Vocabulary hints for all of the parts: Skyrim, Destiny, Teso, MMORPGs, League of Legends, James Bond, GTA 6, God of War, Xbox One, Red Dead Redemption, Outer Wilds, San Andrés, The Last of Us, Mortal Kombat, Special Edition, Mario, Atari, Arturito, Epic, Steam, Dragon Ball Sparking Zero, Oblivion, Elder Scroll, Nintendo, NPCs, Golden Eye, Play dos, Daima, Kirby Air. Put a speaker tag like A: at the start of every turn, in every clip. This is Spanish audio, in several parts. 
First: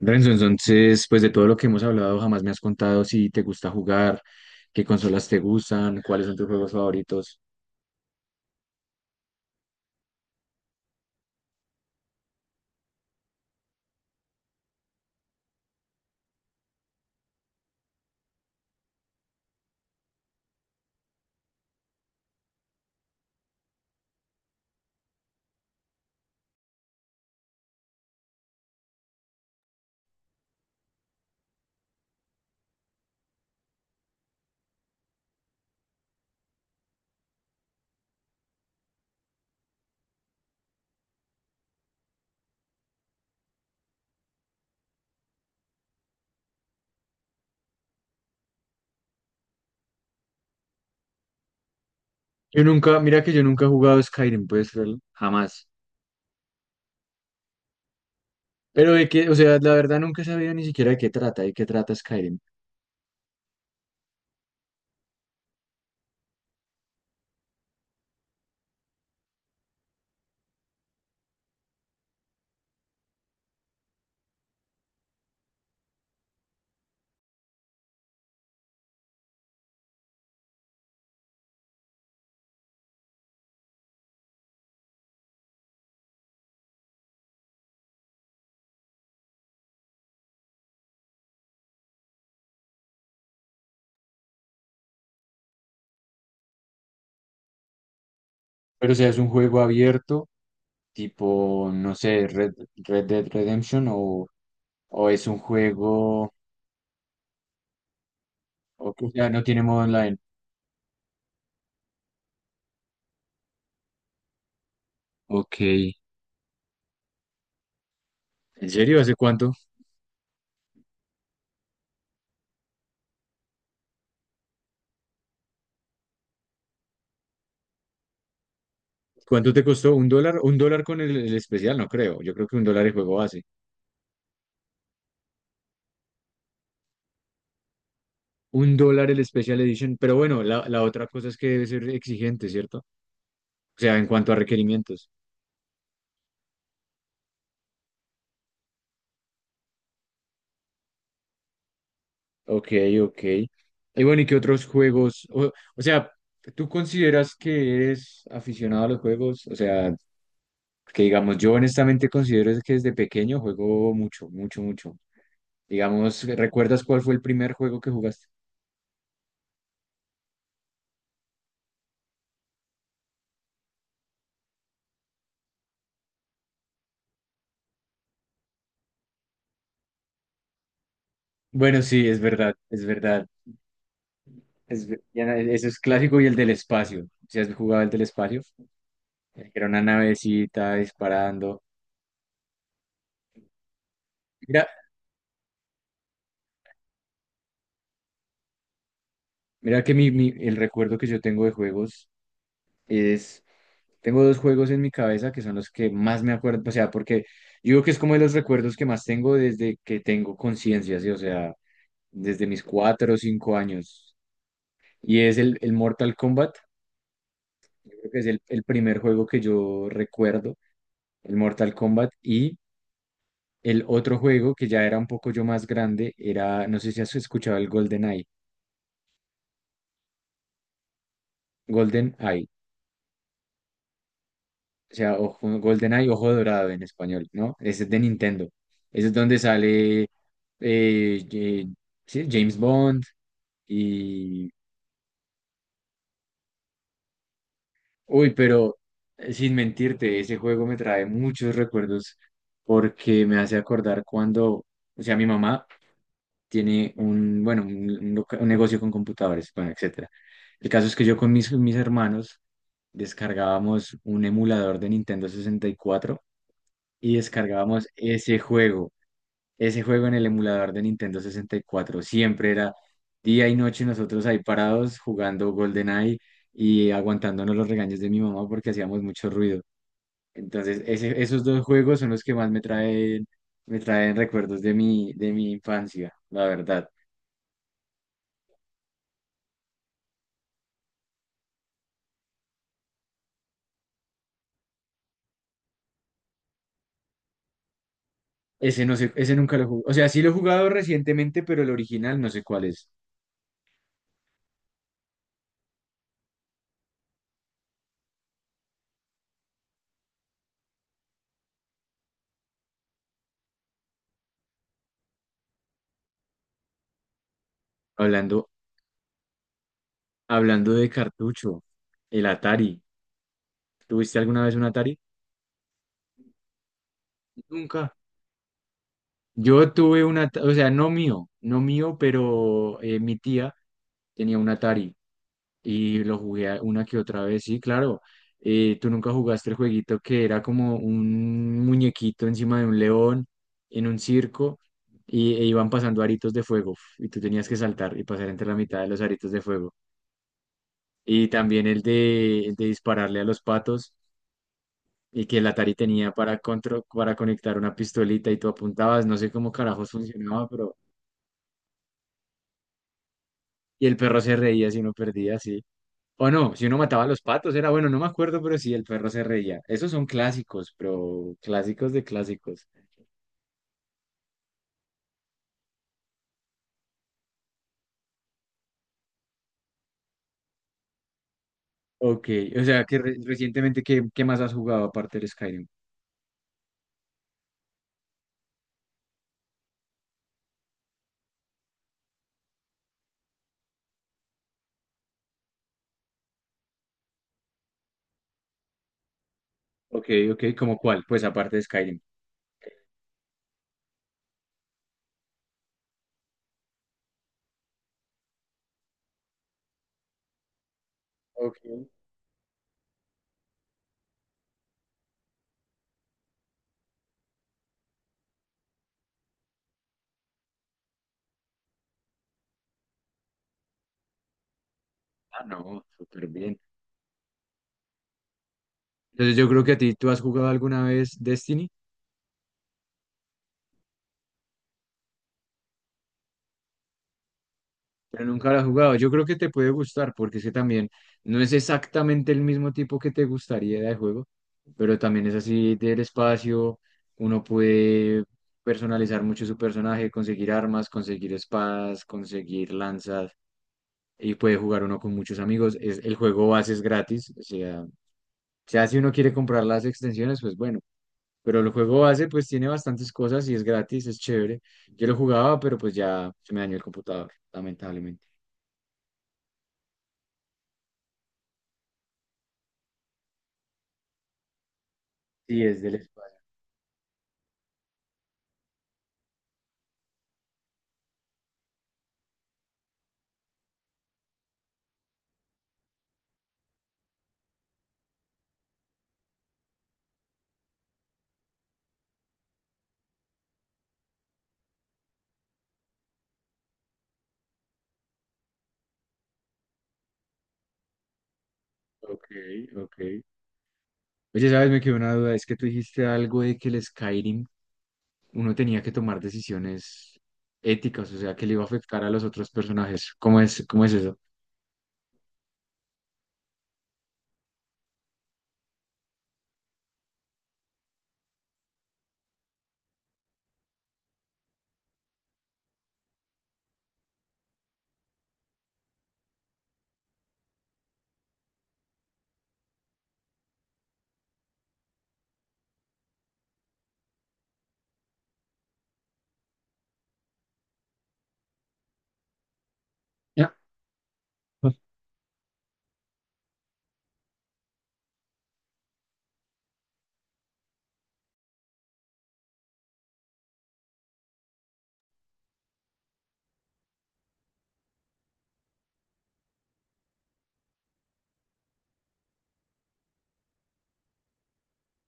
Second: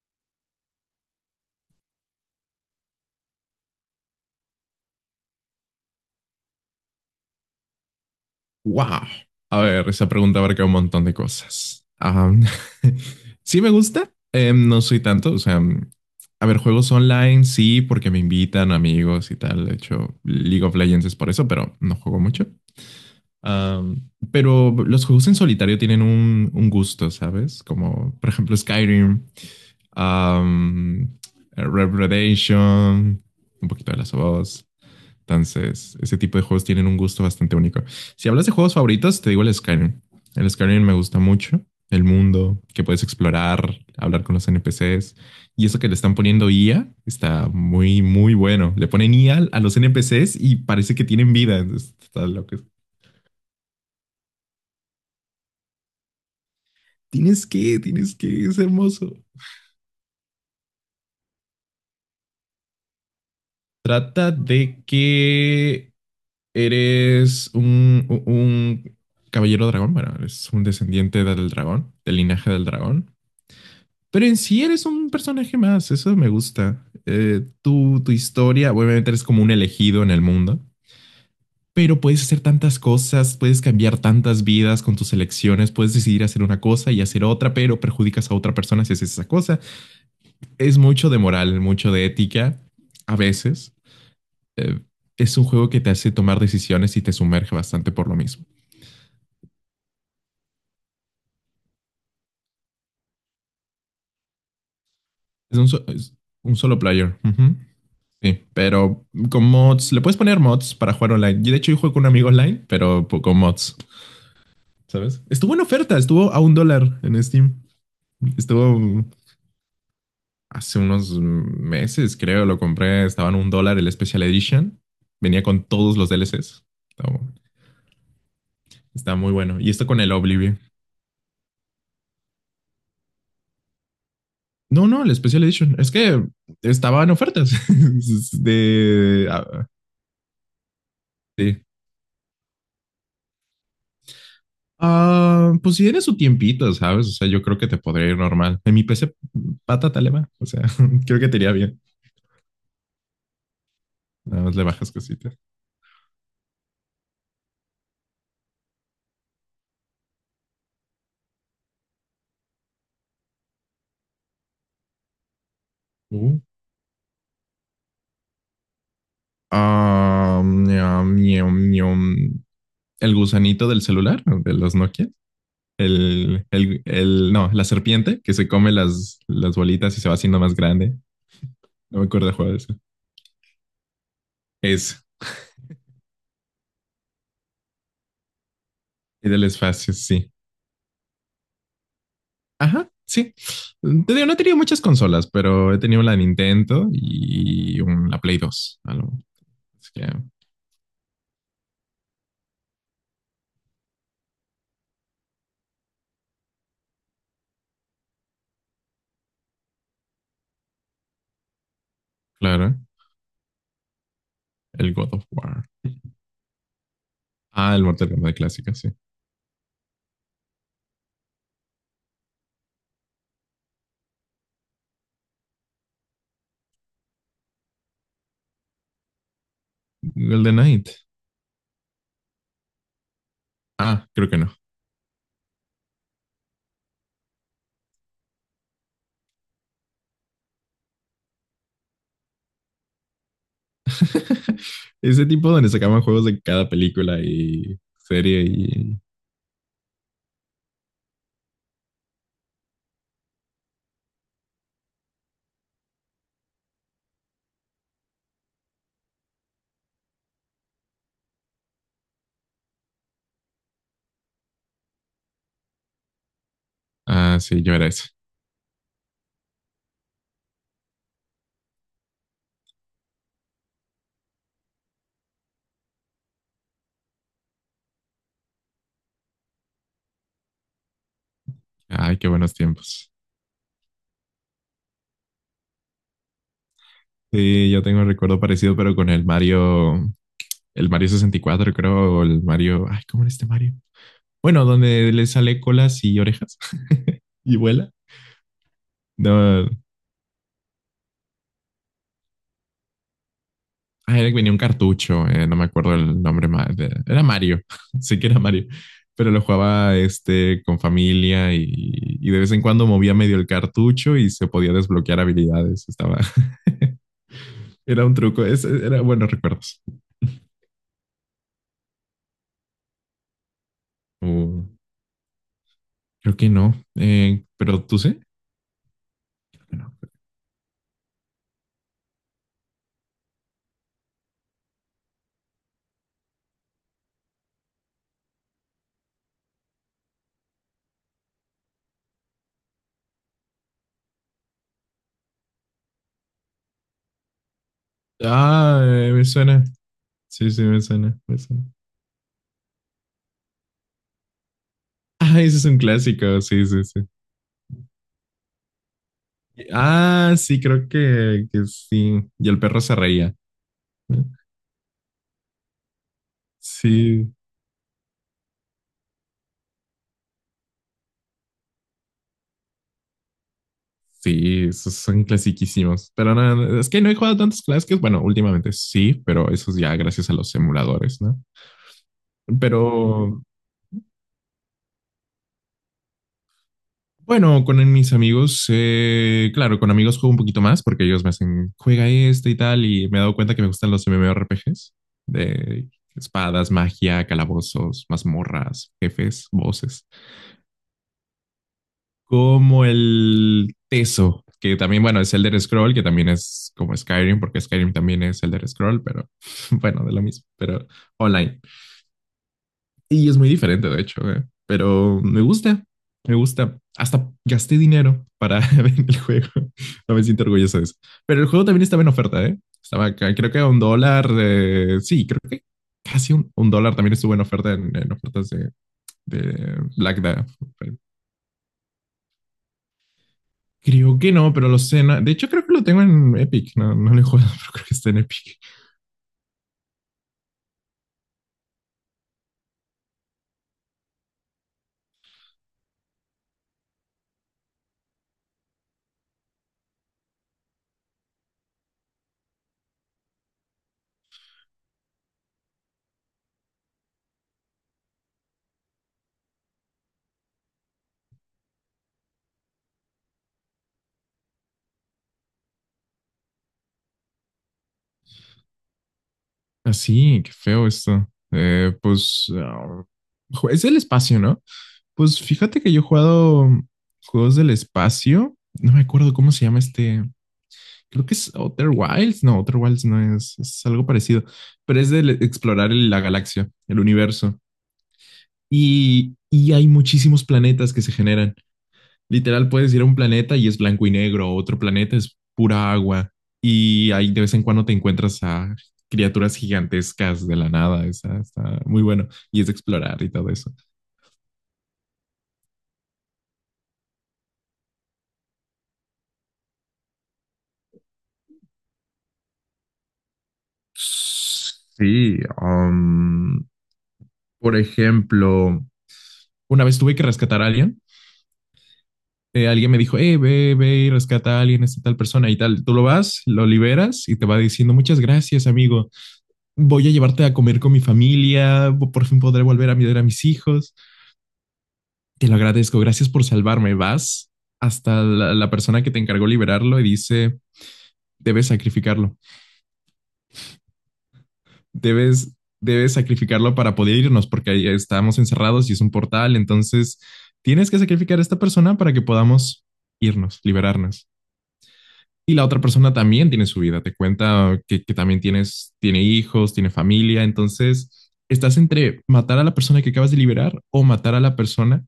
A: Renzo, entonces, pues de todo lo que hemos hablado, jamás me has contado si te gusta jugar, qué consolas te gustan, cuáles son tus juegos favoritos.
B: Wow. A ver, esa pregunta abarca un montón de cosas. Sí me gusta, no soy tanto, o sea, a ver, juegos online sí, porque me invitan amigos y tal. De hecho, League of Legends es por eso, pero no juego mucho. Pero los juegos en solitario tienen un gusto, ¿sabes? Como, por ejemplo, Skyrim, am, Red Dead Redemption, un poquito de las of Us. Entonces, ese tipo de juegos tienen un gusto bastante único. Si hablas de juegos favoritos, te digo el Skyrim. El Skyrim me gusta mucho. El mundo que puedes explorar, hablar con los NPCs. Y eso que le están poniendo IA está muy, muy bueno. Le ponen IA a los NPCs y parece que tienen vida. Entonces, está loco.
A: Yo nunca, mira que yo nunca he jugado Skyrim, jamás.
B: Tienes que, es
A: Pero de
B: hermoso.
A: que, o sea, la verdad nunca he sabido ni siquiera de qué trata Skyrim.
B: Trata de que eres un caballero dragón, bueno, eres un descendiente del dragón, del linaje del dragón. Pero en sí eres un personaje más, eso me gusta. Tú, tu historia, obviamente eres como un elegido en el mundo, pero puedes hacer tantas cosas, puedes cambiar tantas vidas con tus elecciones, puedes decidir hacer una cosa y hacer otra, pero perjudicas a otra persona si haces esa cosa. Es mucho de moral, mucho de ética, a veces. Eh, es un juego que te hace tomar decisiones y te sumerge bastante por lo mismo.
A: Pero o sea, es un juego abierto, tipo, no sé, Red Dead Redemption o es un
B: Es
A: juego,
B: un solo player. Ujú. Sí, pero
A: o sea, no
B: con
A: tiene modo
B: mods, le puedes
A: online.
B: poner mods para jugar online. Y de hecho, yo juego con un amigo online, pero con mods, ¿sabes? Estuvo
A: Ok.
B: en oferta, estuvo a un dólar en Steam.
A: ¿En
B: Estuvo
A: serio? ¿Hace cuánto?
B: hace unos meses, creo, lo compré, estaba en un dólar el Special Edition. Venía con todos los DLCs. Estaba- está muy
A: ¿Cuánto
B: bueno.
A: te
B: Y esto
A: costó?
B: con
A: ¿Un
B: el
A: dólar? Un
B: Oblivion.
A: dólar con el especial, no creo. Yo creo que $1 el juego base.
B: No, no, el Special Edition. Es que estaba en ofertas
A: Un dólar el
B: de,
A: Special
B: ah,
A: Edition. Pero bueno, la otra cosa es que
B: sí,
A: debe ser exigente, ¿cierto? O sea, en cuanto a requerimientos.
B: Ah, pues si tienes su tiempito, ¿sabes? O sea, yo creo que te podría ir normal. En mi PC, pata te le va. O sea, creo que te iría bien.
A: Ok, ok. Y bueno, ¿y qué
B: Nada más le
A: otros
B: bajas
A: juegos?
B: cositas.
A: O sea, ¿tú consideras que eres aficionado a los juegos? O sea, que digamos, yo honestamente considero que desde pequeño juego mucho, mucho, mucho. Digamos,
B: Uh.
A: ¿recuerdas cuál fue el primer juego que jugaste?
B: Ah, ñam, ñam, ñam. El gusanito del celular, de los Nokia. No, la serpiente que se come las bolitas y se va haciendo más grande.
A: Bueno,
B: No me
A: sí, es
B: acuerdo de juego
A: verdad,
B: de eso.
A: es verdad.
B: Es,
A: Eso es clásico y el del espacio. Si has jugado el del espacio,
B: y del
A: el que era una
B: espacio, sí.
A: navecita disparando.
B: Ajá, sí. Te digo, no he tenido
A: Mira,
B: muchas consolas, pero he tenido la Nintendo y la Play dos. Algo.
A: mira
B: Así
A: que
B: que,
A: el recuerdo que yo tengo de juegos es, tengo dos juegos en mi cabeza que son los que más me acuerdo, o sea, porque yo creo que es como de los recuerdos que más tengo desde que tengo conciencia, ¿sí? O sea, desde mis
B: claro,
A: 4 o 5 años.
B: el God
A: Y
B: of
A: es el,
B: War.
A: el Mortal Kombat,
B: Ah, el
A: yo
B: Mortal
A: creo que es
B: Kombat
A: el
B: clásico, sí.
A: primer juego que yo recuerdo, el Mortal Kombat. El otro juego que ya era un poco yo más grande era, no sé si has escuchado el Golden Eye,
B: Golden Knight.
A: Golden Eye,
B: Ah, creo que no.
A: o sea, ojo, Golden Eye, ojo dorado en español, ¿no? Ese es de Nintendo. Ese es donde sale eh, sí, James Bond y...
B: Ese tipo donde sacaban juegos de cada película y
A: Uy,
B: serie
A: pero
B: y...
A: sin mentirte, ese juego me trae muchos recuerdos porque me hace acordar cuando, o sea, mi mamá tiene un, bueno, un negocio con computadores, bueno, etcétera. El caso es que yo con mis hermanos descargábamos un emulador de Nintendo 64 y
B: Ah, sí, yo era
A: descargábamos
B: eso.
A: ese juego en el emulador de Nintendo 64. Siempre era día y noche nosotros ahí parados jugando GoldenEye y aguantándonos los regaños de mi mamá porque hacíamos mucho ruido. Entonces, esos dos juegos son
B: Ay,
A: los
B: qué
A: que más
B: buenos
A: me
B: tiempos.
A: traen, me traen recuerdos de mi infancia, la verdad.
B: Sí, yo tengo un recuerdo parecido, pero con el Mario 64, creo, o el Mario, ay, ¿cómo era este Mario? Bueno, donde le sale colas y orejas y vuela.
A: Ese no sé, ese nunca lo
B: No,
A: jugué. O sea, sí lo he jugado recientemente, pero el original no sé cuál es.
B: era que venía un cartucho, no me acuerdo el nombre, era Mario, sí que era Mario, pero lo jugaba este con familia y de vez en cuando movía medio el cartucho y se podía desbloquear habilidades, estaba, era un truco,
A: Hablando,
B: era buenos recuerdos.
A: hablando de cartucho, el Atari. ¿Tuviste alguna vez
B: Uh,
A: un Atari?
B: Creo que no. Pero
A: Nunca.
B: tú sí. Creo
A: Yo
B: que no.
A: tuve un Atari, o sea, no mío, no mío, pero mi tía tenía un Atari y una que otra vez. Sí, claro. ¿Tú nunca jugaste el jueguito que era como un muñequito encima de un león en un circo? Y, e iban pasando aritos de fuego y tú tenías que saltar y pasar entre la mitad
B: Ah,
A: de los
B: me
A: aritos de
B: suena.
A: fuego.
B: Sí, sí, me suena,
A: Y
B: me suena.
A: también el de dispararle a los patos y que
B: Ah,
A: el
B: ese es
A: Atari
B: un
A: tenía para,
B: clásico. Sí,
A: contro-
B: sí, sí.
A: para conectar una pistolita y tú apuntabas, no sé cómo carajos
B: Ah,
A: funcionaba,
B: sí,
A: pero...
B: creo que sí. Y el perro se reía.
A: Y el perro se reía si uno perdía, sí. O no, si uno mataba a los
B: Sí,
A: patos, era bueno, no me acuerdo, pero sí, el perro se reía. Esos son clásicos, pero clásicos de clásicos.
B: sí, esos son clasiquísimos. Pero no, no, es que no he jugado tantos clásicos. Bueno, últimamente sí, pero eso es ya gracias a los emuladores, ¿no?
A: Ok, o
B: Pero
A: sea, que recientemente, ¿qué más has jugado aparte del Skyrim?
B: bueno, con mis amigos, claro, con amigos juego un poquito más porque ellos me hacen, juega este y tal, y me he dado cuenta que me gustan los MMORPGs de espadas, magia, calabozos, mazmorras, jefes,
A: Ok,
B: voces,
A: ok, ¿cómo cuál? Pues aparte de Skyrim.
B: como el Teso, que también, bueno, es Elder Scroll, que también es como Skyrim, porque Skyrim también es Elder Scroll, pero bueno, de lo mismo, pero
A: Ok.
B: online. Y es muy diferente, de hecho, pero me gusta, me gusta. Hasta gasté dinero para ver el juego. No me siento orgulloso de eso. Pero el juego también estaba en oferta, ¿eh? Estaba, acá, creo que a un dólar. Sí, creo
A: Ah,
B: que
A: no, súper
B: casi un,
A: bien.
B: un dólar también estuvo en oferta en ofertas
A: Entonces yo creo que a
B: de
A: ti, ¿tú has
B: Black
A: jugado alguna
B: Friday.
A: vez Destiny?
B: Creo que no, pero lo sé. De hecho, creo que lo tengo en Epic. No, no lo he jugado, pero creo que está en
A: Pero nunca
B: Epic.
A: lo he jugado. Yo creo que te puede gustar porque es que también no es exactamente el mismo tipo que te gustaría de juego, pero también es así del espacio. Uno puede personalizar mucho su personaje, conseguir armas, conseguir espadas, conseguir lanzas y puede jugar uno con muchos amigos. Es, el juego base es gratis. O sea, si uno quiere comprar las extensiones, pues bueno. Pero el juego base pues tiene bastantes cosas y es gratis, es chévere. Yo lo jugaba, pero pues ya se me dañó el computador, lamentablemente.
B: Así, qué feo esto. Eh, pues ah, es el espacio, ¿no? Pues
A: Sí,
B: fíjate
A: es
B: que
A: del
B: yo he
A: espacio.
B: jugado juegos del espacio. No me acuerdo cómo se llama este. Creo que es Outer Wilds. No, Outer Wilds no es, es algo parecido, pero es de explorar la galaxia, el universo. Y hay muchísimos planetas que se generan. Literal, puedes ir a un planeta y es blanco y negro, otro planeta es pura agua. Y ahí de vez en cuando te encuentras a criaturas gigantescas de la nada. Está, está muy
A: Ok,
B: bueno. Y es de
A: ok.
B: explorar y todo eso.
A: Oye, ¿sabes? Me quedó una duda. Es que tú dijiste algo de que el Skyrim uno tenía que tomar decisiones éticas, o sea, que le iba a afectar a los otros personajes. ¿Cómo es eso?
B: Sí, por ejemplo, una vez tuve que rescatar a alguien. Alguien me dijo, hey, ve, ve y rescata a alguien, esta tal persona y tal. Tú lo vas, lo liberas y te va diciendo, muchas gracias, amigo. Voy a llevarte a comer con mi familia. Por fin podré volver a mirar a mis hijos. Te lo agradezco. Gracias por salvarme. Vas hasta la, la persona que te encargó liberarlo y dice, debes sacrificarlo.
A: Ya.
B: Debes, debes sacrificarlo para poder irnos, porque ahí estamos encerrados y es un portal, entonces tienes que sacrificar a esta persona para que podamos irnos, liberarnos. Y la otra persona también tiene su vida, te cuenta que también tienes, tiene hijos, tiene familia, entonces estás entre matar a la persona que acabas de liberar o matar a la persona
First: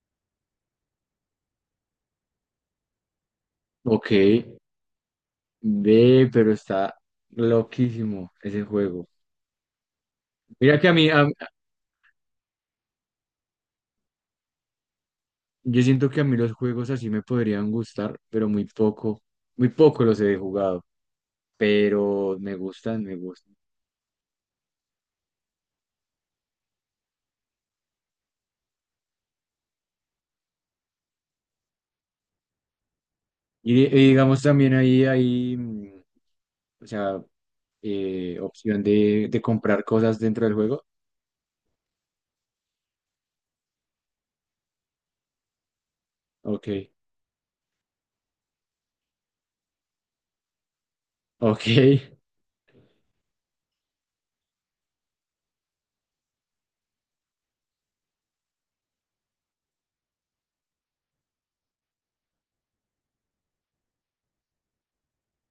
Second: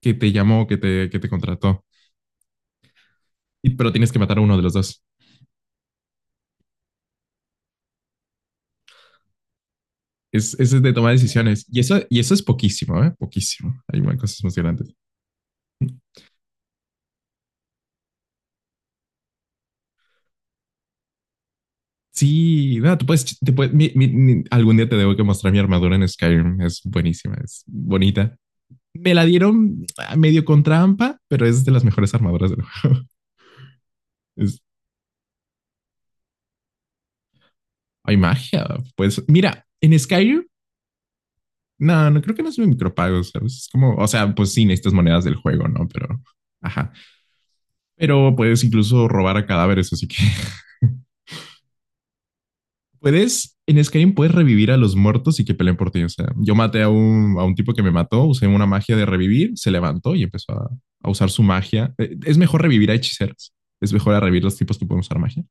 B: que te llamó, que te contrató, Y- pero
A: Ok,
B: tienes que matar a uno de los dos.
A: ve, pero está loquísimo ese juego.
B: Es
A: Mira que
B: de tomar decisiones. Y eso es poquísimo, ¿eh? Poquísimo. Hay más cosas más grandes.
A: yo siento que a mí los juegos así me podrían gustar, pero muy poco los he jugado, pero me
B: Sí, bueno,
A: gustan,
B: tú
A: me
B: puedes, te
A: gustan.
B: puedes- algún día te debo que mostrar mi armadura en Skyrim. Es buenísima, es bonita. Me la dieron medio con trampa, pero es de las mejores armaduras del juego.
A: Y digamos
B: Es-
A: también o sea,
B: hay magia.
A: opción
B: Pues
A: de
B: mira,
A: comprar
B: en
A: cosas dentro
B: Skyrim,
A: del juego.
B: no, no creo que no sea un micropago, ¿sabes? Es como, o sea, pues sí, necesitas monedas del juego, ¿no? Pero,
A: Ok,
B: ajá. Pero puedes incluso robar a cadáveres, así que
A: ok.
B: puedes, en Skyrim puedes revivir a los muertos y que peleen por ti. O sea, yo maté a un tipo que me mató, usé una magia de revivir, se levantó y empezó a usar su magia. Es mejor revivir a hechiceros. Es mejor a revivir los tipos que pueden usar magia.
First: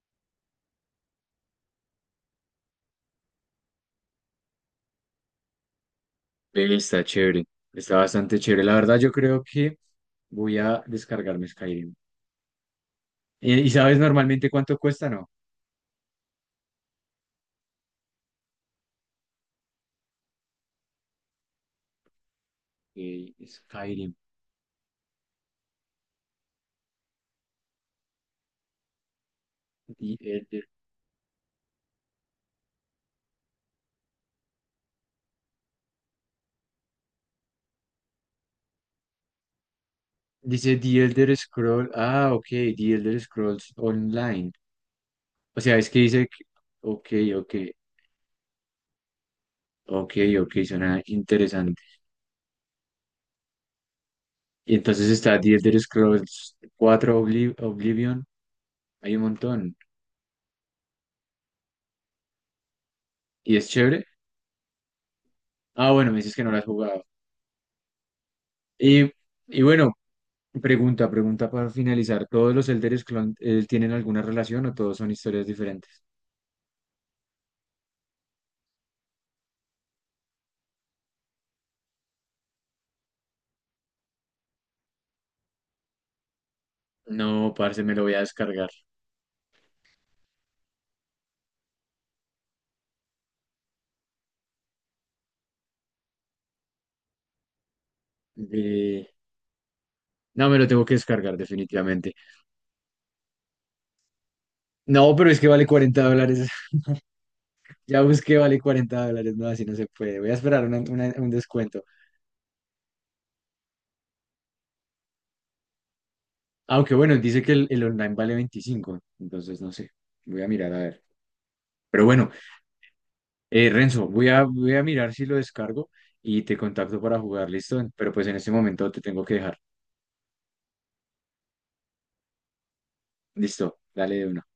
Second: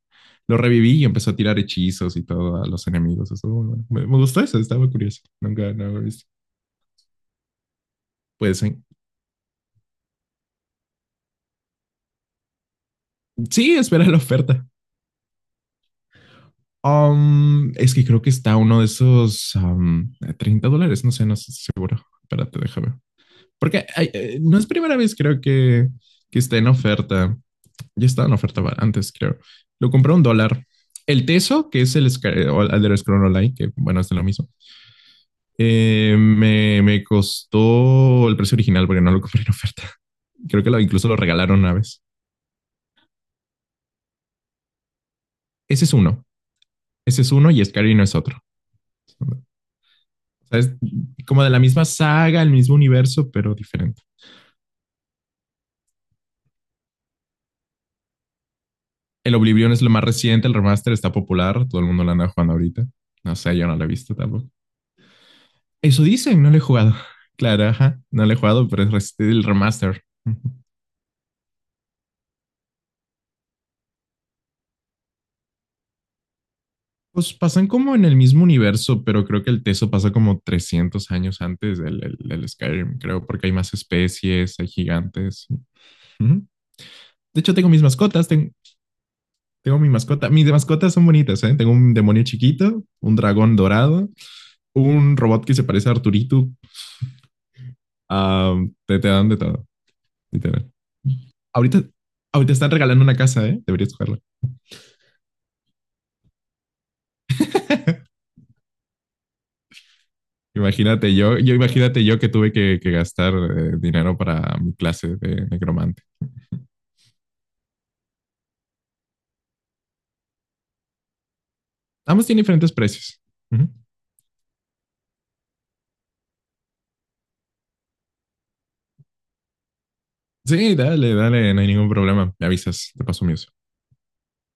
B: Lo reviví y empezó a tirar hechizos y todo a los enemigos. Eso, bueno, me gustó eso, estaba curioso. Nunca, no lo he visto.
A: Ve, está chévere. Está bastante
B: Pues
A: chévere. La verdad, yo creo que voy a descargarme Skyrim. ¿Y
B: sí,
A: sabes
B: espera la
A: normalmente
B: oferta.
A: cuánto cuesta? No.
B: Es que creo que está uno de esos $30. No sé, no sé. Espérate, déjame.
A: Ok,
B: Porque
A: Skyrim.
B: no es primera vez, creo que está en oferta. Ya estaba en oferta antes, creo. Lo compré a
A: The
B: un dólar.
A: Elder-
B: El Teso, que es el Sky- o el Elder Scrolls Online, que bueno, es lo mismo, me, me costó el precio original porque no lo compré en oferta. Creo que
A: Dice
B: lo,
A: The
B: incluso lo
A: Elder
B: regalaron una
A: Scroll.
B: vez.
A: Ah, ok. The Elder Scrolls Online. O sea,
B: Ese
A: es
B: es
A: que
B: uno.
A: dice que... Ok,
B: Ese es uno
A: ok.
B: y Skyrim es otro. O
A: Ok, ok.
B: sea, es
A: Suena
B: como de la
A: interesante.
B: misma saga, el mismo universo, pero diferente.
A: Y entonces está The Elder Scrolls IV Oblivion. Hay un
B: El Oblivion
A: montón.
B: es lo más reciente, el remaster está popular, todo el mundo lo anda jugando ahorita. No
A: ¿Y
B: sé, yo
A: es
B: no lo he
A: chévere?
B: visto tampoco.
A: Ah,
B: Eso
A: bueno, me dices
B: dicen,
A: que
B: no
A: no lo
B: lo he
A: has
B: jugado.
A: jugado.
B: Claro, ajá, no lo he jugado, pero es
A: Y,
B: el
A: y bueno,
B: remaster. Ujú.
A: pregunta para finalizar. ¿Todos los Elder Scrolls tienen alguna relación o todos son historias diferentes?
B: Pues pasan como en el mismo universo, pero creo que el Teso pasa como 300 años antes del, del Skyrim, creo, porque hay más especies, hay gigantes. Ujú. De hecho,
A: No,
B: tengo mis
A: parce, me lo voy a
B: mascotas,
A: descargar.
B: tengo mi mascota. Mis mascotas son bonitas, ¿eh? Tengo un demonio chiquito, un dragón dorado, un robot que se parece a Arturito. Ah, te,
A: Eh,
B: te dan de todo,
A: no, me lo
B: literal.
A: tengo que descargar
B: Ahorita,
A: definitivamente.
B: ahorita están regalando una casa, ¿eh? Deberías jugarla.
A: No, pero es que vale $40. Ya busqué, vale $40. No, así no se puede. Voy a esperar
B: Imagínate
A: un
B: yo, yo
A: descuento.
B: imagínate yo que tuve que gastar dinero para mi clase de necromante.
A: Aunque bueno, dice que el online vale 25. Entonces, no sé. Voy a mirar a ver. Pero
B: Ambos
A: bueno,
B: tienen diferentes precios. Ujú.
A: Renzo, voy a mirar si lo descargo y te contacto para jugar, ¿listo? Pero pues en este momento te tengo que dejar.
B: Sí, dale, dale, no hay ningún problema. Me avisas, te paso mío.
A: Listo, dale de una.